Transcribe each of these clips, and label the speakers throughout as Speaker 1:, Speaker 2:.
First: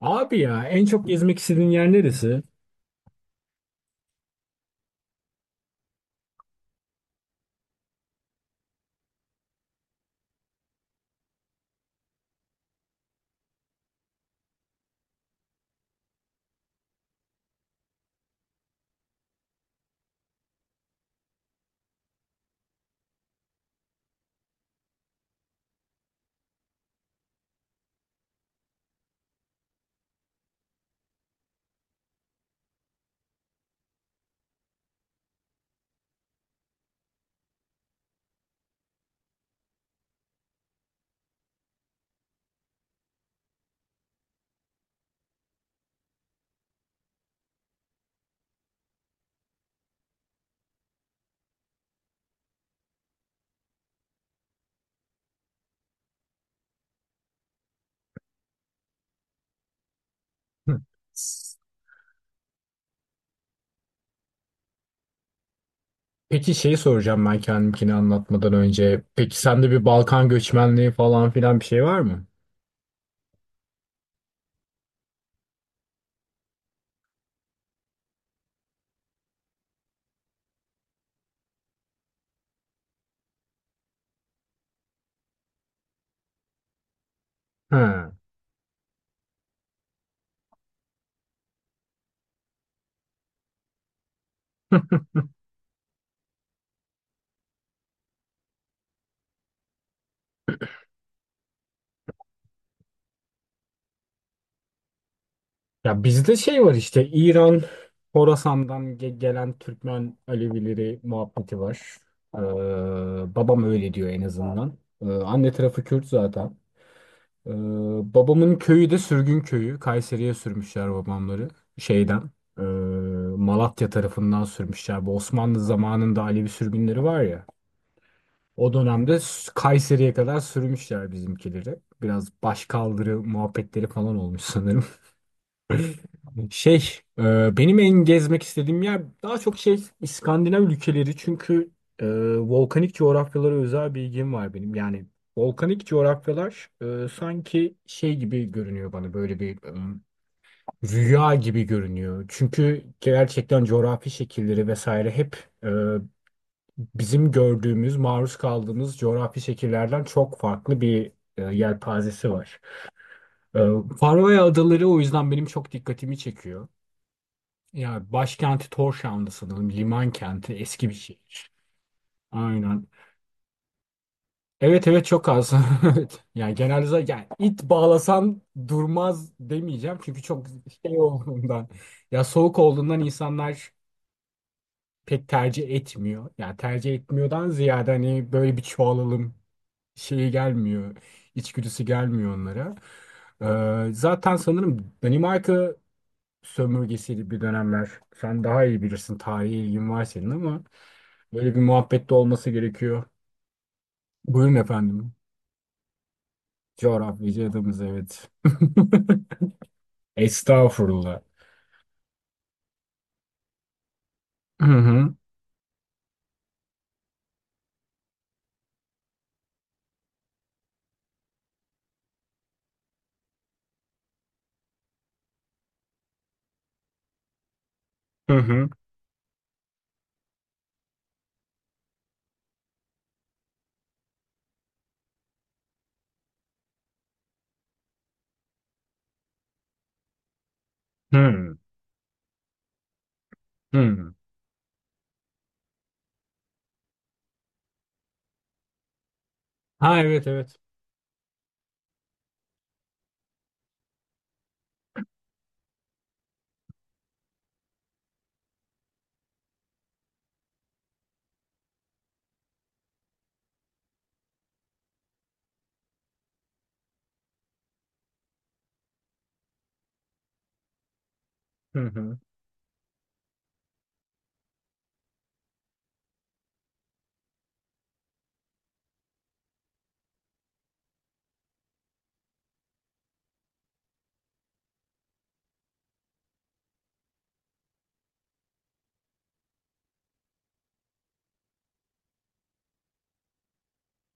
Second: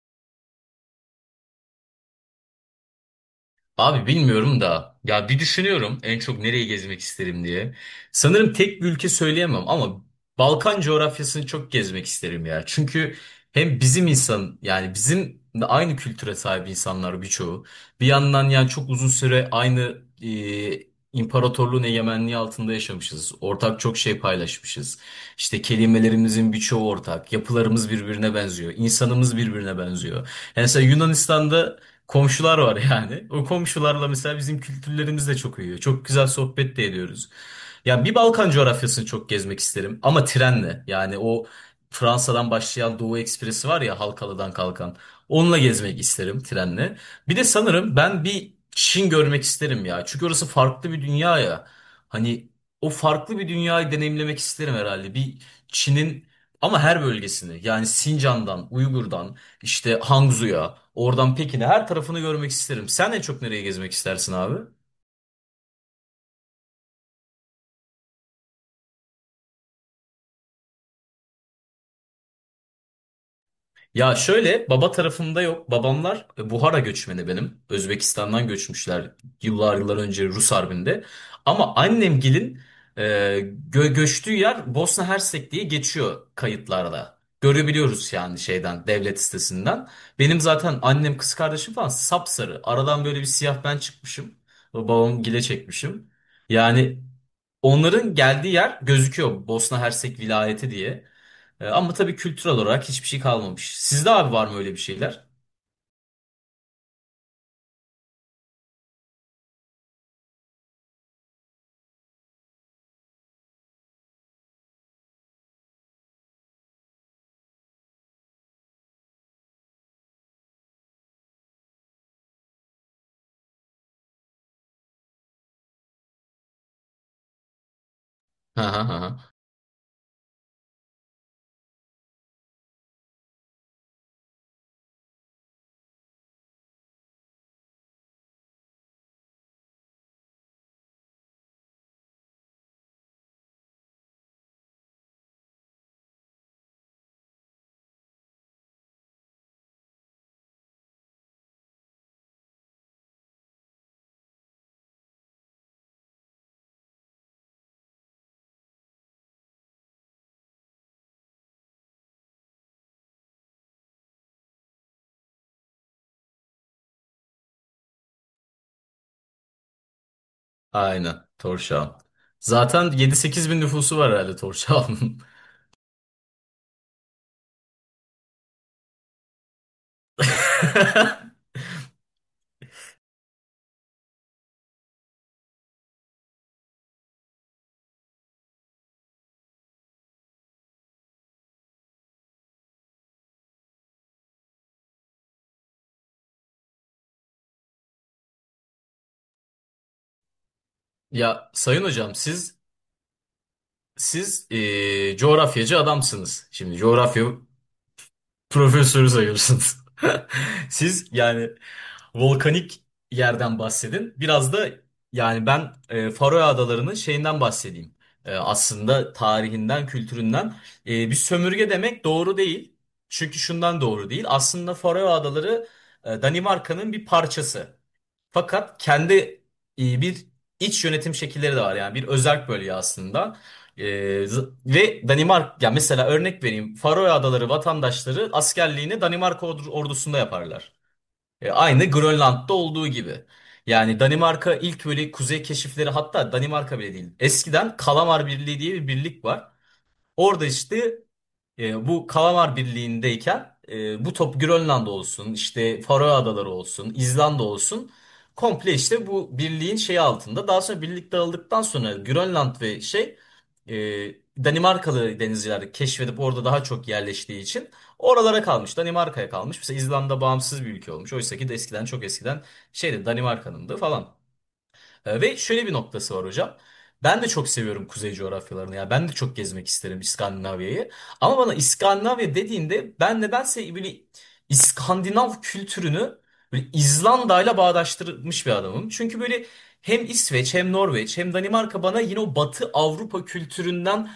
Speaker 1: Abi ya en çok gezmek istediğin yer neresi?
Speaker 2: Abi bilmiyorum da ya bir düşünüyorum en çok nereyi gezmek isterim diye. Sanırım tek bir ülke söyleyemem ama Balkan coğrafyasını çok gezmek isterim ya. Çünkü hem bizim insan yani bizim de aynı kültüre sahip insanlar birçoğu. Bir yandan yani çok uzun süre aynı imparatorluğun egemenliği altında yaşamışız. Ortak çok şey paylaşmışız. İşte kelimelerimizin birçoğu ortak. Yapılarımız birbirine benziyor. İnsanımız birbirine benziyor. Yani mesela Yunanistan'da komşular var yani. O komşularla mesela bizim kültürlerimiz de çok uyuyor. Çok güzel sohbet de ediyoruz. Ya bir Balkan coğrafyasını çok gezmek isterim ama trenle. Yani o Fransa'dan başlayan Doğu Ekspresi var ya Halkalı'dan kalkan. Onunla gezmek isterim trenle. Bir de sanırım ben bir Çin görmek isterim ya. Çünkü orası farklı bir dünya ya. Hani o farklı bir dünyayı deneyimlemek isterim herhalde. Bir Çin'in ama her bölgesini yani Sincan'dan, Uygur'dan işte Hangzhou'ya,
Speaker 1: Hı.
Speaker 2: oradan Pekin'e her tarafını görmek isterim. Sen en çok nereye gezmek istersin abi?
Speaker 1: Peki şeyi soracağım ben kendimkini anlatmadan önce. Peki sende bir Balkan göçmenliği falan filan bir şey var mı?
Speaker 2: Ya şöyle baba tarafımda yok. Babamlar Buhara göçmeni benim. Özbekistan'dan göçmüşler yıllar yıllar önce Rus Harbi'nde. Ama annemgilin e, göçtüğü yer Bosna Hersek diye geçiyor kayıtlarda.
Speaker 1: Ha.
Speaker 2: Görebiliyoruz yani şeyden devlet sitesinden. Benim zaten annem kız kardeşim falan sapsarı. Aradan böyle bir siyah ben çıkmışım. Babam gile çekmişim. Yani onların geldiği yer gözüküyor. Bosna Hersek vilayeti diye. Ama tabii kültürel olarak hiçbir şey kalmamış. Sizde abi var mı öyle bir şeyler?
Speaker 1: Ya bizde şey var işte İran, Horasan'dan gelen Türkmen Alevileri muhabbeti var. Ee, babam öyle diyor en azından. Anne tarafı Kürt zaten. Ee, babamın köyü de sürgün köyü. Kayseri'ye sürmüşler babamları. Şeyden. e, Malatya tarafından sürmüşler. Bu Osmanlı zamanında Alevi sürgünleri var ya.
Speaker 2: Hı
Speaker 1: O
Speaker 2: hı hı. Hı.
Speaker 1: dönemde Kayseri'ye kadar sürmüşler bizimkileri. Biraz başkaldırı muhabbetleri falan olmuş sanırım. Şey, benim en gezmek istediğim yer daha çok şey İskandinav ülkeleri çünkü e, volkanik coğrafyalara özel bir ilgim var benim. Yani volkanik coğrafyalar sanki şey gibi görünüyor bana böyle bir rüya gibi görünüyor. Çünkü gerçekten coğrafi şekilleri vesaire hep e, bizim gördüğümüz, maruz kaldığımız coğrafi şekillerden çok farklı bir yelpazesi var. E, Faroe Adaları o yüzden benim çok dikkatimi çekiyor. Ya başkenti Tórshavn'da sanırım. Liman kenti eski bir
Speaker 2: Aynen.
Speaker 1: şehir.
Speaker 2: Torşağın.
Speaker 1: Aynen.
Speaker 2: Zaten 7-8 bin nüfusu var herhalde
Speaker 1: Evet, evet,
Speaker 2: Torşağı'nın.
Speaker 1: çok az. Evet. Yani genelde zaten, yani it bağlasan durmaz demeyeceğim. Çünkü çok şey olduğundan. Ya soğuk olduğundan insanlar pek tercih etmiyor. Yani tercih etmiyordan ziyade hani böyle bir çoğalalım şeyi gelmiyor. İçgüdüsü gelmiyor onlara. Zaten sanırım Danimarka sömürgesiydi bir dönemler. Sen daha iyi bilirsin. Tarihi ilgin var senin ama.
Speaker 2: Ya
Speaker 1: Böyle bir
Speaker 2: Sayın
Speaker 1: muhabbette
Speaker 2: Hocam
Speaker 1: olması
Speaker 2: siz
Speaker 1: gerekiyor. Buyurun efendim.
Speaker 2: coğrafyacı adamsınız. Şimdi coğrafya
Speaker 1: Coğrafyacı adamız, evet.
Speaker 2: Profesörü sayıyorsunuz. Siz
Speaker 1: Estağfurullah.
Speaker 2: yani volkanik yerden bahsedin. Biraz
Speaker 1: Hı
Speaker 2: da
Speaker 1: hı.
Speaker 2: yani ben Faroe Adaları'nın şeyinden bahsedeyim. Aslında tarihinden, kültüründen. Bir sömürge demek doğru değil. Çünkü şundan doğru değil. Aslında Faroe Adaları Danimarka'nın bir parçası.
Speaker 1: Hı hı.
Speaker 2: Fakat kendi bir iç yönetim şekilleri de var yani bir özerk bölge aslında. E, Ve Danimarka ya mesela örnek vereyim Faroe Adaları vatandaşları askerliğini Danimarka ordusunda yaparlar.
Speaker 1: Hı
Speaker 2: Aynı Grönland'da olduğu gibi. Yani
Speaker 1: hı.
Speaker 2: Danimarka ilk böyle kuzey keşifleri hatta Danimarka bile değil. Eskiden Kalamar Birliği diye bir birlik var.
Speaker 1: Ha, evet,
Speaker 2: Orada
Speaker 1: evet.
Speaker 2: işte bu Kalamar Birliği'ndeyken bu top Grönland olsun, işte Faroe Adaları olsun, İzlanda olsun komple işte bu birliğin şeyi altında. Daha sonra birlik dağıldıktan sonra Grönland ve şey e, Danimarkalı denizciler keşfedip orada daha çok yerleştiği için oralara kalmış. Danimarka'ya kalmış. Mesela İzlanda bağımsız bir ülke olmuş. Oysa ki de
Speaker 1: Hı
Speaker 2: eskiden çok
Speaker 1: hı.
Speaker 2: eskiden şeydi, Danimarka'nındı falan. Ve şöyle bir noktası var hocam. Ben de çok seviyorum kuzey coğrafyalarını. Ya ben de çok gezmek isterim İskandinavya'yı. Ama bana İskandinavya dediğinde ben nedense böyle İskandinav kültürünü böyle İzlanda'yla bağdaştırmış bir adamım. Çünkü böyle hem İsveç hem Norveç hem Danimarka bana yine o Batı Avrupa kültüründen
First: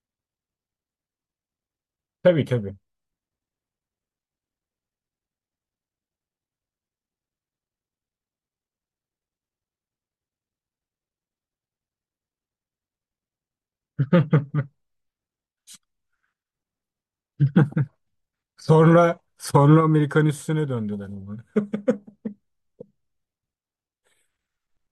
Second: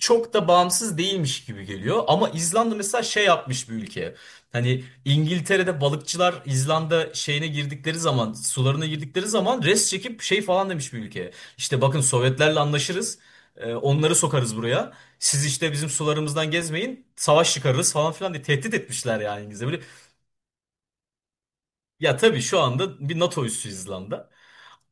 Speaker 2: çok da bağımsız değilmiş gibi geliyor. Ama
Speaker 1: Tabii,
Speaker 2: İzlanda
Speaker 1: tabii.
Speaker 2: mesela şey yapmış bir ülke. Hani İngiltere'de balıkçılar İzlanda şeyine girdikleri zaman, sularına girdikleri zaman res çekip şey falan demiş bir ülke. İşte bakın Sovyetlerle anlaşırız. Onları sokarız buraya. Siz işte bizim sularımızdan gezmeyin. Savaş çıkarırız falan filan diye tehdit
Speaker 1: Sonra
Speaker 2: etmişler yani İngilizce. Böyle,
Speaker 1: sonra Amerikan üssüne döndüler ama.
Speaker 2: ya tabii şu anda bir NATO üssü İzlanda.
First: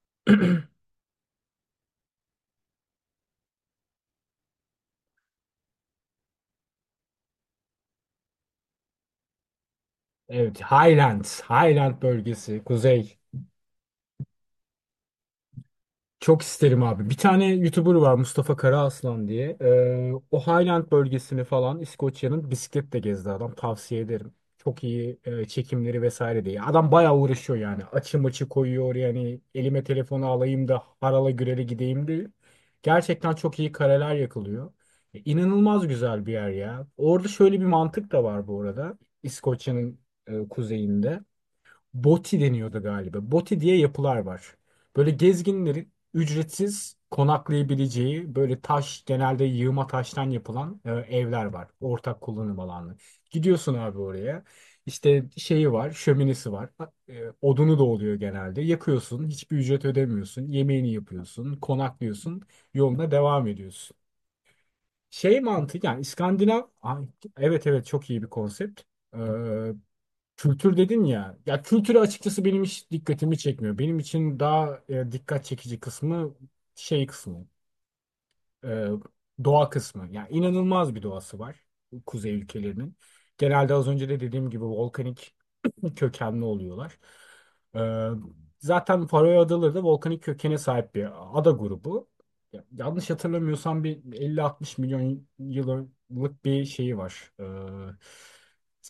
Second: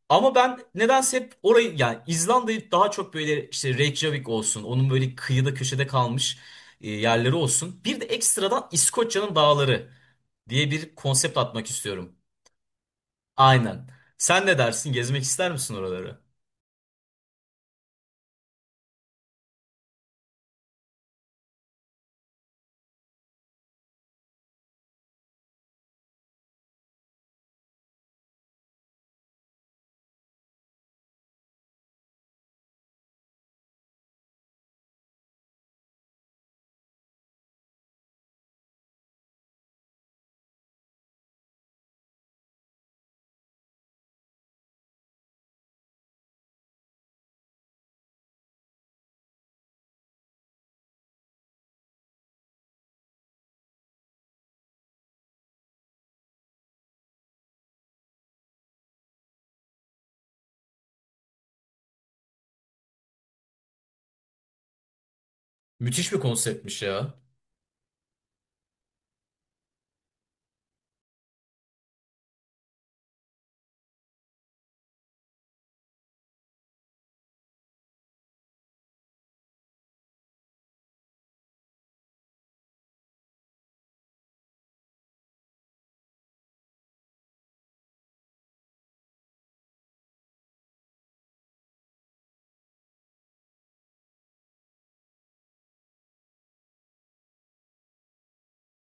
Speaker 2: Ama ben nedense hep orayı yani İzlanda'yı daha çok böyle işte Reykjavik olsun. Onun böyle kıyıda köşede kalmış yerleri olsun. Bir de ekstradan İskoçya'nın dağları
Speaker 1: Evet,
Speaker 2: diye bir konsept
Speaker 1: Highlands,
Speaker 2: atmak
Speaker 1: Highland
Speaker 2: istiyorum.
Speaker 1: bölgesi, kuzey.
Speaker 2: Aynen. Sen ne dersin? Gezmek ister misin oraları?
Speaker 1: Çok isterim abi. Bir tane YouTuber var, Mustafa Karaaslan diye. O Highland bölgesini falan İskoçya'nın bisikletle gezdi adam. Tavsiye ederim. Çok iyi çekimleri vesaire diye. Adam bayağı uğraşıyor yani. Açı maçı koyuyor yani. Elime telefonu alayım da harala gürele gideyim diye. Gerçekten çok iyi kareler yakılıyor. İnanılmaz güzel bir yer ya. Orada şöyle bir mantık da var bu arada. İskoçya'nın kuzeyinde. Boti deniyordu galiba. Boti diye yapılar var. Böyle gezginlerin ücretsiz konaklayabileceği böyle taş, genelde yığma taştan yapılan evler var. Ortak kullanım alanı. Gidiyorsun abi oraya. İşte şeyi var, şöminesi var. Odunu da oluyor genelde. Yakıyorsun, hiçbir ücret ödemiyorsun. Yemeğini yapıyorsun, konaklıyorsun. Yoluna devam ediyorsun. Şey mantık yani
Speaker 2: Müthiş bir
Speaker 1: İskandinav
Speaker 2: konseptmiş
Speaker 1: Ay,
Speaker 2: ya.
Speaker 1: evet, evet, çok iyi bir konsept. Ee, Kültür dedin ya. Ya kültürü açıkçası benim hiç dikkatimi çekmiyor. Benim için daha dikkat çekici kısmı şey kısmı e, doğa kısmı. Yani inanılmaz bir doğası var kuzey ülkelerinin. Genelde az önce de dediğim gibi volkanik kökenli oluyorlar. E, zaten Faroe Adaları da volkanik kökene sahip bir ada grubu. Yanlış hatırlamıyorsam bir 50-60 milyon yıllık bir şeyi var. E,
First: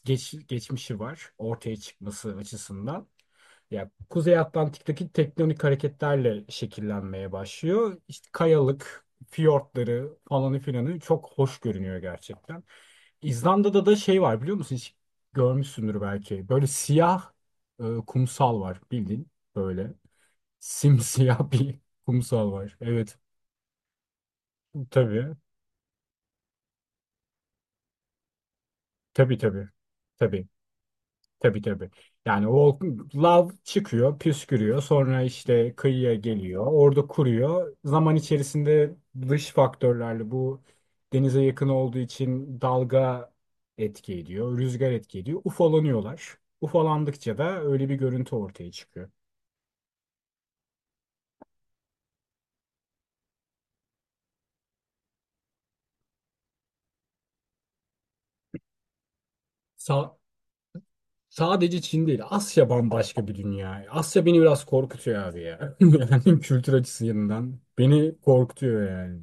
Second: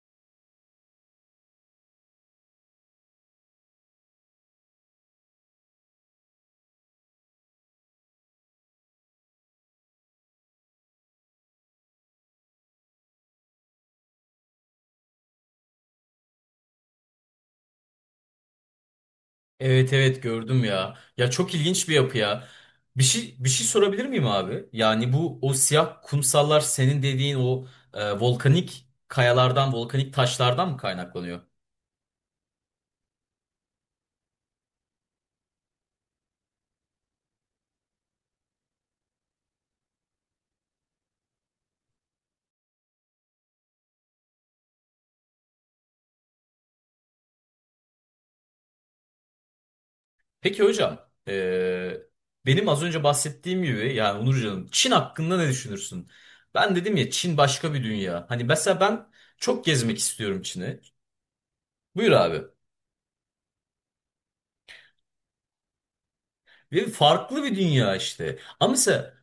Speaker 1: geç, Geçmişi var ortaya çıkması açısından. Ya Kuzey Atlantik'teki tektonik hareketlerle şekillenmeye başlıyor. İşte kayalık, fiyortları falanı filanı çok hoş görünüyor gerçekten. İzlanda'da da şey var biliyor musun? Hiç görmüşsündür belki. Böyle siyah kumsal var bildiğin
Speaker 2: Evet
Speaker 1: böyle.
Speaker 2: evet gördüm ya. Ya
Speaker 1: Simsiyah
Speaker 2: çok
Speaker 1: bir
Speaker 2: ilginç bir yapı ya.
Speaker 1: kumsal var.
Speaker 2: Bir
Speaker 1: Evet,
Speaker 2: şey bir şey sorabilir miyim abi? Yani
Speaker 1: tabii.
Speaker 2: bu o siyah kumsallar senin dediğin o volkanik
Speaker 1: Tabii, tabii.
Speaker 2: kayalardan, volkanik
Speaker 1: Tabii.
Speaker 2: taşlardan mı kaynaklanıyor?
Speaker 1: Tabii, tabii. Yani o lav çıkıyor, püskürüyor. Sonra işte kıyıya geliyor. Orada kuruyor. Zaman içerisinde dış faktörlerle bu denize yakın olduğu için dalga etki ediyor, rüzgar etki ediyor. Ufalanıyorlar. Ufalandıkça da öyle bir görüntü ortaya çıkıyor.
Speaker 2: Peki hocam, e, benim az önce bahsettiğim gibi yani Onurcan'ım Çin hakkında ne düşünürsün? Ben dedim ya Çin başka bir dünya. Hani mesela ben çok gezmek
Speaker 1: Sa-
Speaker 2: istiyorum Çin'i.
Speaker 1: sadece Çin
Speaker 2: Buyur
Speaker 1: değil,
Speaker 2: abi.
Speaker 1: Asya bambaşka bir dünya. Asya beni biraz korkutuyor abi ya. Yani kültür
Speaker 2: Ve farklı bir
Speaker 1: açısından
Speaker 2: dünya
Speaker 1: beni
Speaker 2: işte. Ama
Speaker 1: korkutuyor
Speaker 2: mesela
Speaker 1: yani.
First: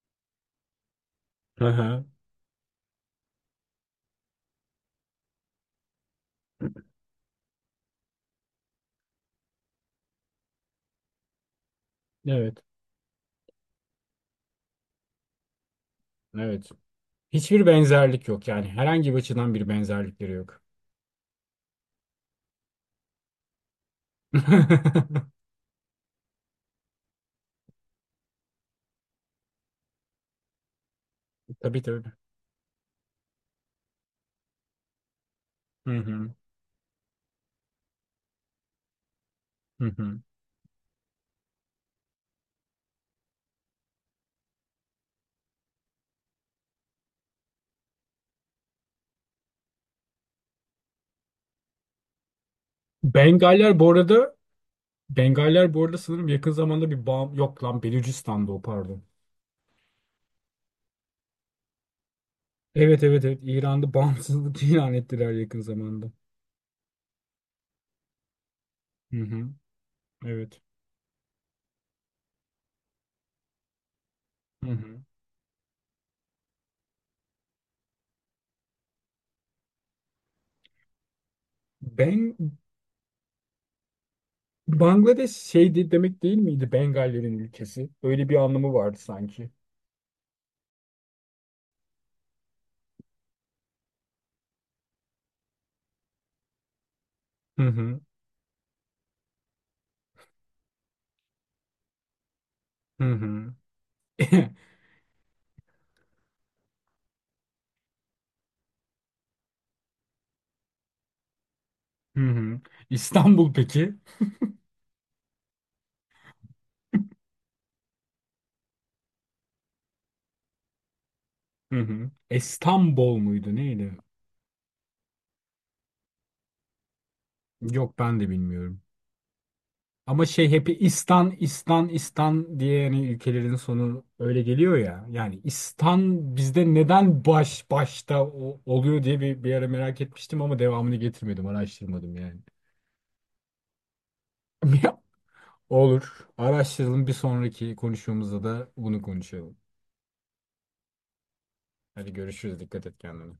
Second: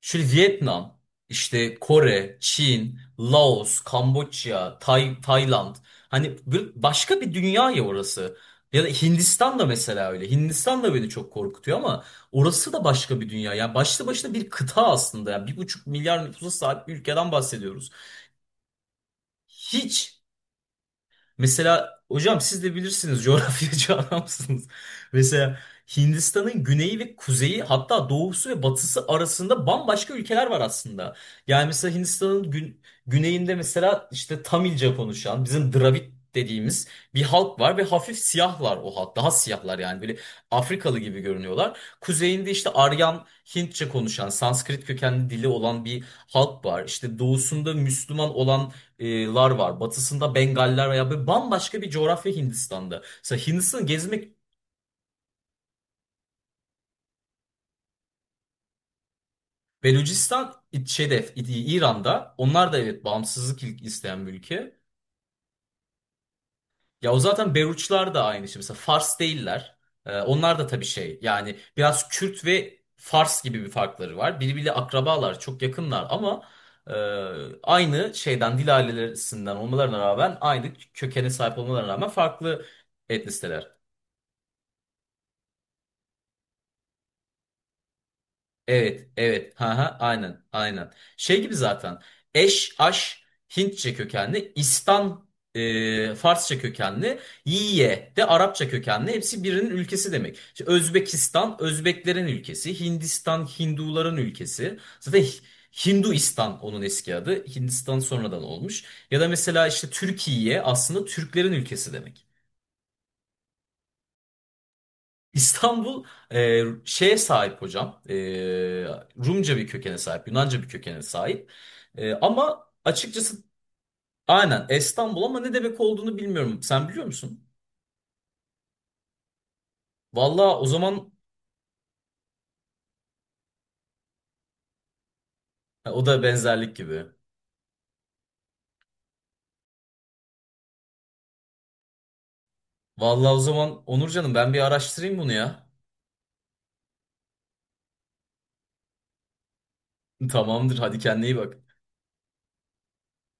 Speaker 2: şöyle Vietnam, işte
Speaker 1: Aha,
Speaker 2: Kore, Çin, Laos, Kamboçya, Tayland. Hani başka bir dünya ya orası. Ya da Hindistan da mesela öyle. Hindistan da beni çok korkutuyor ama
Speaker 1: evet,
Speaker 2: orası da başka bir dünya. Yani başlı başına bir kıta aslında. Yani 1,5 milyar nüfusa
Speaker 1: evet.
Speaker 2: sahip bir ülkeden
Speaker 1: Hiçbir
Speaker 2: bahsediyoruz.
Speaker 1: benzerlik yok yani. Herhangi bir açıdan bir
Speaker 2: Hiç
Speaker 1: benzerlikleri yok.
Speaker 2: Mesela hocam siz de bilirsiniz coğrafyacı adamsınız. Mesela Hindistan'ın güneyi ve kuzeyi hatta doğusu ve batısı arasında bambaşka ülkeler var aslında. Yani
Speaker 1: Tabii,
Speaker 2: mesela
Speaker 1: tabii.
Speaker 2: Hindistan'ın güneyinde mesela işte Tamilce konuşan bizim
Speaker 1: Hı
Speaker 2: Dravid
Speaker 1: hı.
Speaker 2: dediğimiz bir halk var ve hafif siyahlar o halk. Daha siyahlar
Speaker 1: Hı
Speaker 2: yani böyle
Speaker 1: hı.
Speaker 2: Afrikalı gibi görünüyorlar. Kuzeyinde işte Aryan Hintçe konuşan, Sanskrit kökenli dili olan bir halk var. İşte doğusunda Müslüman olan lar var. Batısında Bengaller veya böyle bambaşka bir coğrafya Hindistan'da. Mesela
Speaker 1: Bengaller
Speaker 2: Hindistan'ı
Speaker 1: bu
Speaker 2: gezmek
Speaker 1: arada Bengaller bu arada sanırım yakın zamanda bir bağım yok lan Belucistan'da o, pardon.
Speaker 2: Belucistan şeyde İran'da. Onlar da
Speaker 1: Evet,
Speaker 2: evet
Speaker 1: evet, evet,
Speaker 2: bağımsızlık
Speaker 1: İran'da
Speaker 2: isteyen bir
Speaker 1: bağımsızlık
Speaker 2: ülke.
Speaker 1: ilan ettiler yakın zamanda.
Speaker 2: Ya o zaten Beruçlar da aynı şey. Mesela
Speaker 1: Hı
Speaker 2: Fars
Speaker 1: hı.
Speaker 2: değiller. Onlar
Speaker 1: Evet.
Speaker 2: da tabii şey yani biraz Kürt ve Fars gibi bir farkları var.
Speaker 1: Hı
Speaker 2: Birbiriyle
Speaker 1: hı.
Speaker 2: akrabalar çok yakınlar ama e, aynı şeyden dil ailelerinden olmalarına rağmen aynı kökene sahip olmalarına rağmen
Speaker 1: Ben
Speaker 2: farklı etnisiteler.
Speaker 1: Bangladeş şeydi demek değil miydi Bengallerin ülkesi? Öyle bir anlamı vardı
Speaker 2: Evet,
Speaker 1: sanki.
Speaker 2: evet. Ha ha, aynen, aynen. Şey gibi zaten. Eş, aş, Hintçe kökenli, İstan Farsça kökenli,
Speaker 1: Hı hı.
Speaker 2: Yiye de Arapça kökenli. Hepsi birinin ülkesi demek. İşte Özbekistan, Özbeklerin ülkesi.
Speaker 1: Hı
Speaker 2: Hindistan,
Speaker 1: hı.
Speaker 2: Hinduların ülkesi. Zaten Hinduistan onun eski adı. Hindistan sonradan olmuş. Ya da mesela işte Türkiye aslında Türklerin ülkesi
Speaker 1: Hı
Speaker 2: demek.
Speaker 1: hı. İstanbul peki?
Speaker 2: İstanbul şeye sahip hocam. Rumca bir kökene sahip, Yunanca bir kökene sahip.
Speaker 1: Hı hı.
Speaker 2: Ama
Speaker 1: İstanbul
Speaker 2: açıkçası
Speaker 1: muydu neydi?
Speaker 2: aynen İstanbul ama ne demek olduğunu bilmiyorum. Sen biliyor musun?
Speaker 1: Yok, ben de bilmiyorum. Ama şey,
Speaker 2: Vallahi o
Speaker 1: hep
Speaker 2: zaman
Speaker 1: İstan, İstan, İstan diye yani ülkelerin sonu öyle geliyor ya. Yani
Speaker 2: o da
Speaker 1: İstan bizde
Speaker 2: benzerlik gibi.
Speaker 1: neden baş başta oluyor diye bir, bir ara merak etmiştim ama devamını getirmedim, araştırmadım yani.
Speaker 2: Vallahi o zaman Onurcan'ım ben bir araştırayım bunu ya.
Speaker 1: Olur. Araştıralım, bir sonraki konuşmamızda da bunu konuşalım.
Speaker 2: Tamamdır hadi kendine iyi bak.
Speaker 1: Hadi görüşürüz. Dikkat et kendine.